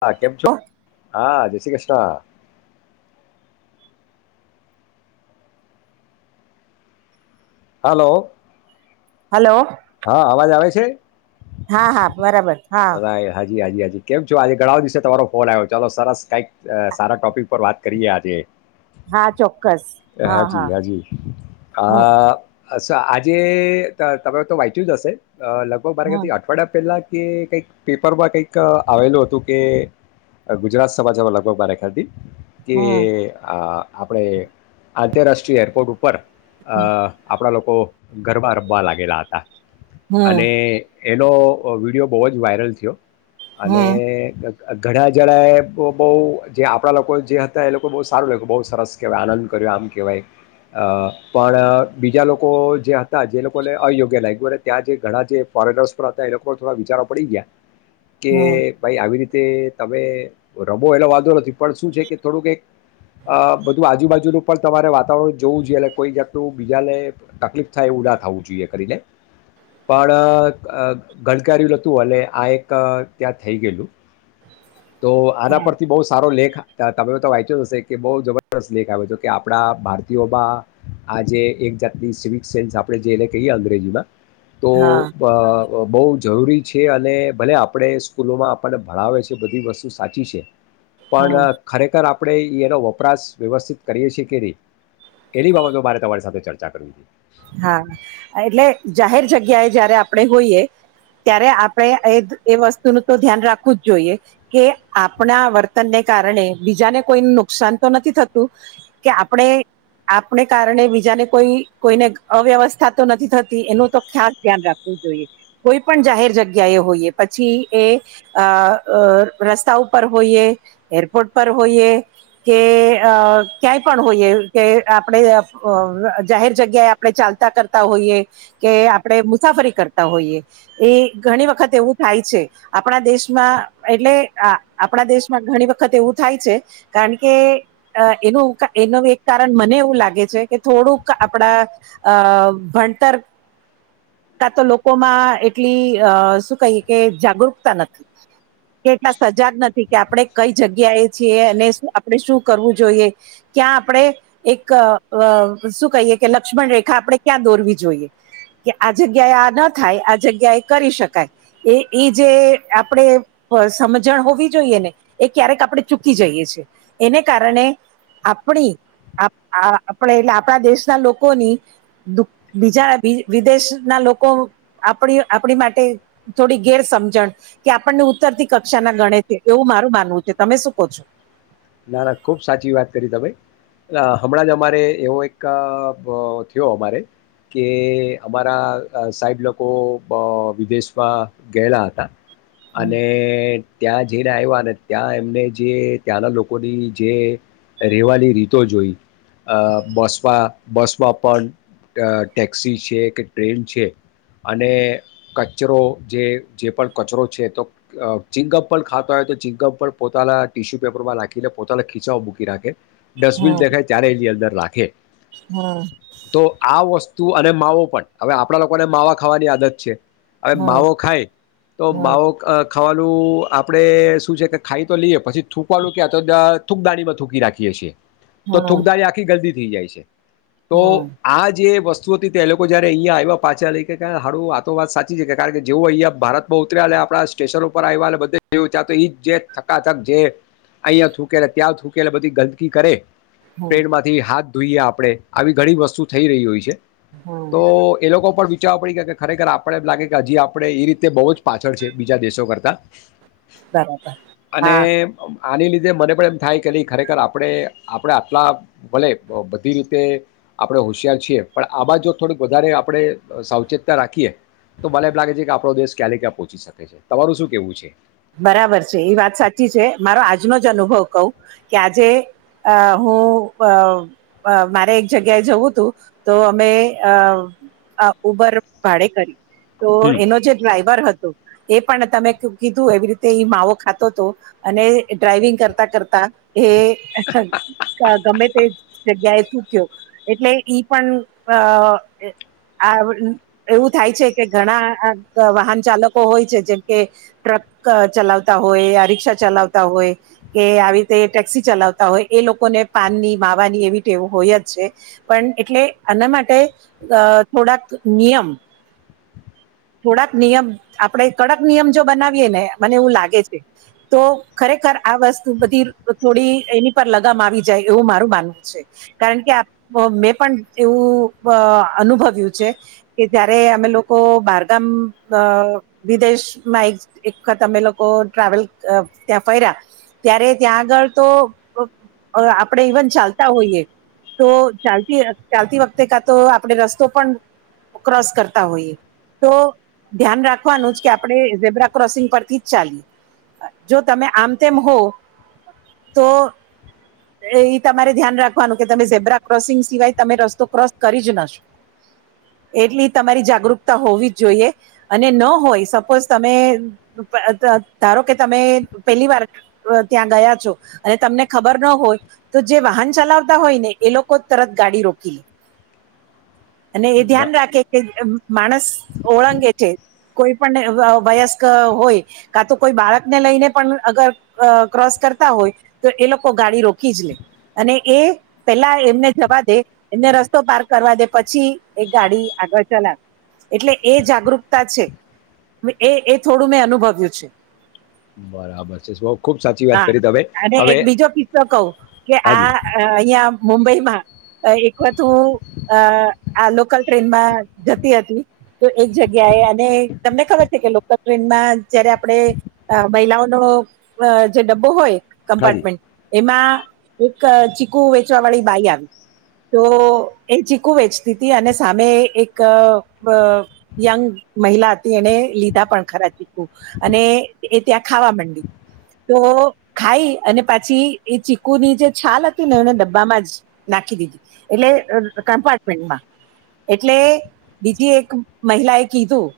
હા કેમ છો હા શ્રી કૃષ્ણ હલો હલો હા અવાજ આવે છે હા હા બરાબર હા રા હા જી હાજી હાજી કેમ છો આજે ઘણા દિવસે તમારો ફોન આવ્યો ચાલો સરસ કઈક સારા ટોપિક પર વાત કરીએ આજે હા ચોક્કસ હા હાજી હા હાજી હમ આ અ આજે તમે તો વાંચ્યું જ હશે અ લગભગ હમ બરાથી અઠવાડિયા પેલા કે ક પેપરમાં કઈક આવેલું હતું કે ગુજરાત સમાજમાં લગભગ મારે ખથી તે હમ આ આપડે આંતરરાષ્ટ્રીય એરપોર્ટ ઉપર અહ આપણા લોકો ગરબા રમવા લાગેલા હતા. હમ અને એનો વિડીયો બહુ જ વાયરલ થયો. અને ઘણા જણાએ બહુ જે આપણા લોકો જે હતા એ લોકો બહુ સારું લાગ્યું બહુ સરસ કહેવાય આનંદ કર્યો આમ કહેવાય, પણ બીજા લોકો જે હતા જે લોકોને અયોગ્ય લાગ્યું અને ત્યાં જે ઘણા જે ફોરેનર્સ પર હતા એ લોકો થોડા વિચારો પડી ગયા. કે હમ ભાઈ આવી રીતે તે તમે રમો એલો વાંધો નથી પણ શું છે કે થોડું કઈક બધું આજુબાજુનું પણ તમારે વાતાવરણ જોવું જોઈએ એટ કોઈ જાક્તું બીજાને તકલીફ થાય એવું ના થવું જોઈએ કરીને, પણ ગણકાર્યું તું હલે આ એક ત્યાં થઈ ગયેલું તો આના હમ પરથી બહુ સારો લેખ તમે તો વાંચ્યો હશે કે બહ જબરદસ્ત લેખ આવે છે કે આપડા ભારતીયોમાં આ જે એક જાતની સિવિક સેન્સ આપણે જેલે કહીએ અંગ્રેજીમાં. હા તોહ બહુ જરૂરી છે અને ભલે આપણે સ્કૂલોમાં આપણને ભણાવે છે. જે બધી વસ્તુ સાચી છે. પણ હમ ખરેખર આપ આપણે એ એનો વપરાશ વ્યવસ્થિત કરીએ છીએ કે નહીં, એની બાબતે મારે તમારી સાથે ચર્ચા કરવી છે. હા એટલે જાહેર જગ્યાએ જયારે આપણે હોઈએ, ત્યારે આપણે એ વસ્તુનું તો ધ્યાન રાખવું જ જોઈએ, કે આપણા વર્તનને કારણે બીજાને કોઈ નુકસાન તો નથી થતું, કે આપણે આપને કારણે બીજાને કોઈ- કોઈને અવ્યવસ્થા તો નથી થતી એનું તો ખાસ ધ્યાન રાખવું જોઈએ, કોઈ પણ જાહેર જગ્યા એ હોઈએ પછી એ, રસ્તા ઉપર હોઈએ એરપોર્ટ પર હોઈએ, કે ક્યાંય પણ હોઈએ કે આપણે જાહેર જગ્યાએ આપણે ચાલતા કરતા હોઈએ, કે આપણે મુસાફરી કરતા હોઈએ, એ ઘણી વખત એવું થાય છે, આપણા દેશમાં એટલે આપણા દેશમાં ઘણી વખત એવું થાય છે, કારણ કે એનું એનું એક કારણ મને એવું લાગે છે કે થોડુંક આપણા અહ ભણતર, કા તો લોકોમાં એટલી અહ શું કહીએ કે જાગૃકતા નથી, કે એટલા સજાગ નથી કે આપણે કઈ જગ્યાએ છીએ, અને શું આપણે શું કરવું જોઈએ, ક્યાં આપણે એક અહ શું કહીએ કે લક્ષ્મણ રેખા આપણે ક્યાં દોરવી જોઈએ, કે આ જગ્યાએ આ ન થાય, આ જગ્યા એ કરી શકાય, એ ઈ જે આપણે સમજણ હોવી જોઈએ ને, એ ક્યારેક આપણે ચૂકી જઈએ છે, એને કારણે આપણી આ આપણે એટલે આપણા દેશના લોક કોની બીજા વિ વિદેશ ના લોકો આપણી-આપણી માટે થોડી ગેર સમજણ, કે આપણને ઉત્તર થી કક્ષાના ગણે છે, એવું મારું માનવું છે. તમે શું કહો છો? ના, ના ખુબ સાચી વાત કરી તમે. અહ હમણાં જ અમારે એવો એક અહ થયો અમારે, કે અમારા સાહેબ લોકો અહ વિદેશમાં ગયેલા હતા. અને ત્યાં જઈને આયવા ને, ત્યાં એમને જે ત્યાંના લોક કોની જે રહેવાની રીતો જોઈ, અહ બસમાં-બસમાં પણ, અહ ટેક્સી છે, કે ટ્રેન છે, અને કચરો જે-જે પણ કચરો છે, તો ચિંગમ્પ ખાતા હોય, તો ચિંગમ્પ પણ પોતાના ટિશ્યુ પેપરમાં નાખી લે પોતાના ખીચા માં મૂકી રાખે ડસ્ટબીન હમ દેખાય ત્યારે એની અંદર રાખે. હમ તો આ વસ્ તું, અને માવો પણ, હવે આપણા લોકોને માવા ખાવાની આદત છે. હવે માવો ખાય, તો હમ માવો ખ ખાવાનું આપડે શું છે કે ખાઈ તો લીએ, પછી થૂકવાનું કયાં, તો દ થૂંકદાનીમાં થૂંકી રાખીએ છીએ. તો હમ હમ થૂકદાની આખી ગંદી [unintelligible] જાય છે. તો હમ આ જે વસ્તુ એ લોકો જયારે [unintelligible] આવ્યા પાછા લઈ કે હારું આ તો વાત સાચી છે, કે કારણ કે જેવ અહંયા ભારતમાં ઉતર્યા આપણા સ્ટેશન ઉપર આવ બધ ચા તો એ થકા થક જે અહિયાં થૂકે ત્યાં થૂકેટલે બધી ગંદકી કરે. હમ ટ્રેન માંથી હાથ જોઈએ [unintelligible] આવી ઘણી વસ્તુ થઈ રહી હોય છે. હમ તો એ લોકો પર [unintelligible] કે ખરેખર આપણે એમ લાગે કે હજી આપડણે એ રીતે બહુ જ પાછળ છે બીજા દેશો કરતા. બરાબર હા આની લીધે મને પણ એમ થાય કે ન ખરેખર આપણે આપડણે આટલા ભલે બધી રીતે આપણેે હોશિયાર છીએ પણ આ બા જો થોડક વધારે આપડણે સાવચેતતા રાખીએ તો મને એમ લાગે છે કે આપડો દેશ [unintelligible] ક્યાં પોહોંચી શકે છે, તમારું શું કેવું છે. બરાબર છે, એ વાત સાચી છે, મારો આજનો જ અનુભવ કવ કે આજે હું મારે એક જગ્યાએ જવું તું તો અમે [unintelligible] ભાડે કરી તો હમ એનો જે ડ્રાઈવર હતો. એ પણ [unintelligible] એવી રીતે એ માવો ખાતો હતો અને ડ્રાઈવિંગ કરતા કરતા. એ ગમે તે જગ્યાએ. [unintelligible] એટલે ઈ પણ [unintelligible] આ [unintelligible] એવું થાય છે, કે ઘણા વાહન ચાલકો હોય છે, જેમકે ટ્રક ચલાવતા હોય આ રિક્ક્ષા ચલાવતા હોય કે આવી રીતે ટેક્સી ચલાવતા હોય એ લોકોને પાનની માવાની એવી ટેવ હોય જ છે, પણ એટલે આના માટે થોડાક [unintelligible] નિયમ થોડાક નિયમ આપણે કડક નિયમ જો બનાવી. મને એવું લાગે છે, તો ખરેખર આ વસ્તુ બધી થોડી એની પર લગામ આવી જાય એવું મારું માનવું છે, કારણ કે [unintelligible] પણ એવું અનુભવ્યું છે, કે જયારે અમે લોકો બારગામ વિદેશમાં એક [unintelligible] અમે લોકો ટ્રાવેલ ત્યાં ફર્યા ત્યારે ત્યાં આગળ તો આપણે ઇવન ચાલતા હોઈએ તો ચાલતી ચાલતી વખતે કા તો આપણે રસ્તો પણ ક્રોસ કરતા હોઈએ તો ધ્યાન રાખવાનું જ કે આપણે [unintelligible] [unintelligible] પરથી જ ચાલી જો તમે આમ તેમ હો તો એ તમારે ધ્યાન રાખવાનું કે તમે ઝેબ્રા ક્રોસિંગ સિવાય તમે રસ્તો ક્રોસ કરી જ [unintelligible] એટલી તમારી જાગૃતતા હોવી જ જોઈએ અને ન હોય સપોઝ તમે ધારો કે તમે પેલી વાર ત્યાં ગયા છો અને તમને ખબર ના હોય તો જે વાહન ચલાવતા હોય ને એ લોકો તરત ગાડી રોકી લે અને એ બ ધ્યાન રાખે. કે માણસ ઓળંગે છે, કોઈ પણ [inaudible] હોય કા તો કોઈ બાળકને લઈને પણ અગર ક્રોસ કરતા હોય તો એ લોકો ગાડી રોકી જ લે અને એ પેલા એમને જવા દે એમને રસ્તો પારક કરવા દે પછી એ ગાડી આગળ ચલાવે એટલે એ [unintelligible] છે, એ થોડું મેં અનુભવ્યું છે. બરાબર છે, બ ખુબ સાચી વાત હા કરી તમે અને હવે એક બીજો કિસ્સો કહું કે આ અ, [unintelligible] અહીંયા મુંબઈમાં એક વત હું આ લોકલ ટ્રેનમાં જતી હતી તો એક જગ્યાએ અને તમને ખબર છે, કે ટ્રેનમાં જયારે [unintelligible] મહિલાઓનો જે ડબ્બો હોય. હાજી [unintelligible] એમાં એક ચીકુ વેચવા વાળી બાઈ આવી તો એ ચીકુ વેચતી હતી અને સામે એક યંગ મહિલા હતી એને લી ખરા ચીકુ અને એ ત્યાં ખાવા માંડી તો ખાઈ અને પછી [unintelligible] એ ચીકુ ની જે છાલ હતી ને એને ડબ્બામાં જ નાખી દીધી એટલે કમ્પાર્ટમેન્ટમાં એટલે બીજી એક મહિલાએ કીધું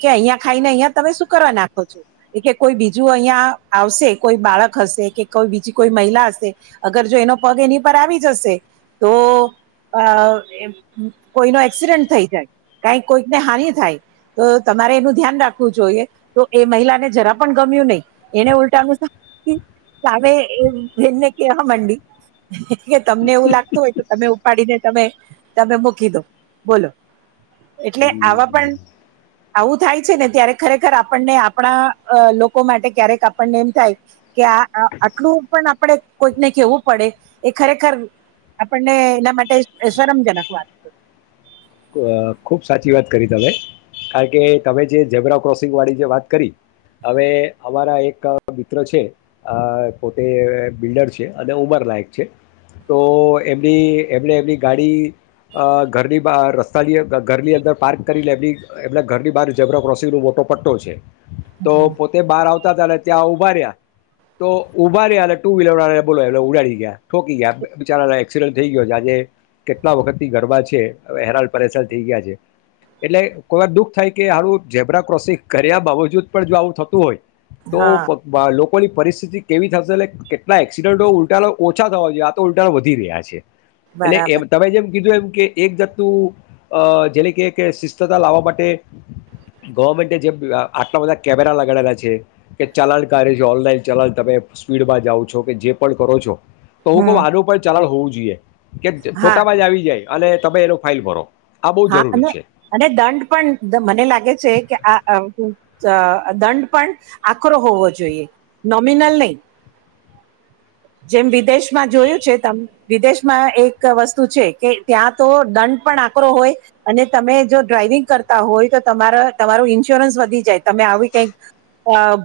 કે [unintelligible] ખાઈને [unintelligible] તમે શું કરવા નાખો છો એ કે કોઈ બીજું [unintelligible] આવશે કોઈ બાળક હશે કે કોઈ બીજી કોઈ મહિલા હશે અગર જો એનો પગ એની પર આવી જશે તો અ કોઈનો એક્સિડન્ટ થઈ જાય કઈ કોઈકને હાનિ થાય તો તમારે એનું ધ્યાન રાખવું જોઈએ તો એ મહિલાને જરા પણ ગમ્યું નહી એને ઉલટાનું સામેનને કેવા મંડી કે તમને એવું લાગતું હોય તો તમે ઉપાડીને તમે તમે મૂકી દો બોલો એટલે આવા હમ, પણ આવું થાય છે, ને ત્યારે ખરેખર આપણને આપણા લોકો માટે ક્યારેક આપણને એમ થાય કે આ આટલું પણ આપણે કોઈકને કેવું પડે એ ખરેખર આપણને એના માટે શરમજનક વાત છે. ખુબ સાચી વાત કરી તમે કારણ કે તમે જે ઝબરા ક્રોસિંગ વાળી જે વાત કરી હવે અમારા એક મિત્ર છે, પોતે બિલ્ડર છે અને ઉમર લયક છે તો એમની એમને એમની ગાડી ઘરની બ [unintelligible] ઘરની અંદર પાર્ક કરીને એ એમના ઘરની [unintelligible] ક્રોસિંગ નો મોટો પટ્ટો છે. તો પોતે બહાર આવ ત્યાં [unintelligible] તો [unintelligible] અને ટુ વ્હીલર બોલો [unintelligible] ઉડાડી ગયા ઠોકી ગયા બચારા એક્સિડન્ટ થઈ ગયો છે, આજે કેટલા વખત થી [unintelligible] છે, હેરા પરેશાન થઈ ગયા છે, એટલે કોઈ વાર દુઃખ થાય કે હારું ઝેબ્ર ક્રોસિંગ કર્યા બાબજુદ પણ જો આવું થતું હોય. તો હા [unintelligible] લોક કો ની પરિસ્થિતિ કેવી થશે, અને કેટલા એક્સિડન્ટો ઉલટા નો ઓછા થવા જોઈએ, આ તો ઉલટા નો વધી રહ્યા છે. એટલે બરાબર એમ તમે જેમ કીધું એમ કે એક જાતનું અ જેલે કે શિસ્તતા લાવવા માટે, ગવર્મેન્ટે જે આટલા બધા કેમેરા લગાડેલા છે, કે ચલાણકાર્ય છે ઓનલાઈન ચલાણ તમે સ્પીડમાં જાઓ છો કે જે પણ ભરો છો. તો હું કવ હમ. આનું પણ ચલણ હોવું જોઇએ. જોઈએ. કે હા ફોટામાં જ આવી જાય. અને તમે એનો ફાઇન ભરો. આ બહુ હા અને જરૂરી છે અને દંડ પણ મને લાગે છે કે આ અ દંડ પણ આકરો હોવો જોઈએ, નોમિનલ નહીં. જેમ વિદેશમાં જોયું છે તમ વિદેશમાં એક વસ્તુ છે કે ત્યાં તો દંડ પણ આકરો હોય, અને તમે જો ડ્રાઈવિંગ કરતા હોય તો તમારા તમારુ ઈન્સ્યોરન્સ વધી જાય તમે આવી કઈક,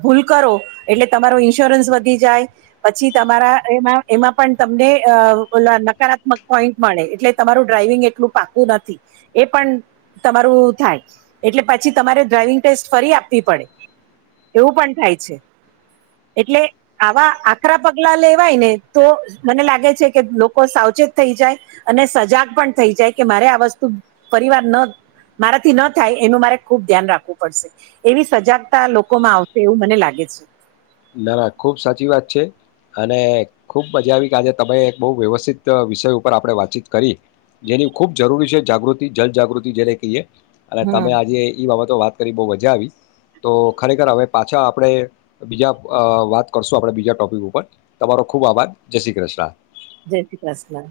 ભૂલ કરો એટલે તમારુ ઈન્સ્યોરન્સ વધી જાય પછી તમારા એ એમાં પણ તમને ઓલા નકારાત્મક પોઈન્ટ મળે એટલે તમારું ડ્રાઈવિંગ એટલું પાકું નથી, એ પણ તમારું થાય એટલે પછી તમારે ડ્રાઈવિંગ ટેસ્ટ ફરી આપવી પડે, એવું પણ થાય છે, એટલે આવા આકરા આકરા પગલા લેવાય ને તો મને લાગે છે કે લોકો સાવચેત થઈ જાય, અને સજાગ પણ થઈ જાય કે, મારે આ વસ્તુ પરિવાર ન મારાથી ન થાય એનું મારે ખુબ ધ્યાન રાખવું પડશે, એવી સજાગતા લોકોમાં આવશે એવું મને લાગે છે. ના ના ખુબ સાચી વાત છે. અને ખૂબ મજા આવી કે આજે તમે બો વ્યવસ્થિત વિષય ઉપર આપણે વાતચીત કરી, જેની ખૂબ જરૂરી છે જાગૃતિ, જલજાગૃતિ જેને કહીએ. અને તમે હમ આજે ઈ બાબત તો વાત કરી બો મજા આવી, તો ખરેખર હવે પાછા આપણે બીજા અ વાત કરશું આપડે બીજા ટોપિક ઉપર, તમારો ખુબ આભાર, જય શ્રી કૃષ્ણ. જય શ્રી કૃષ્ણ.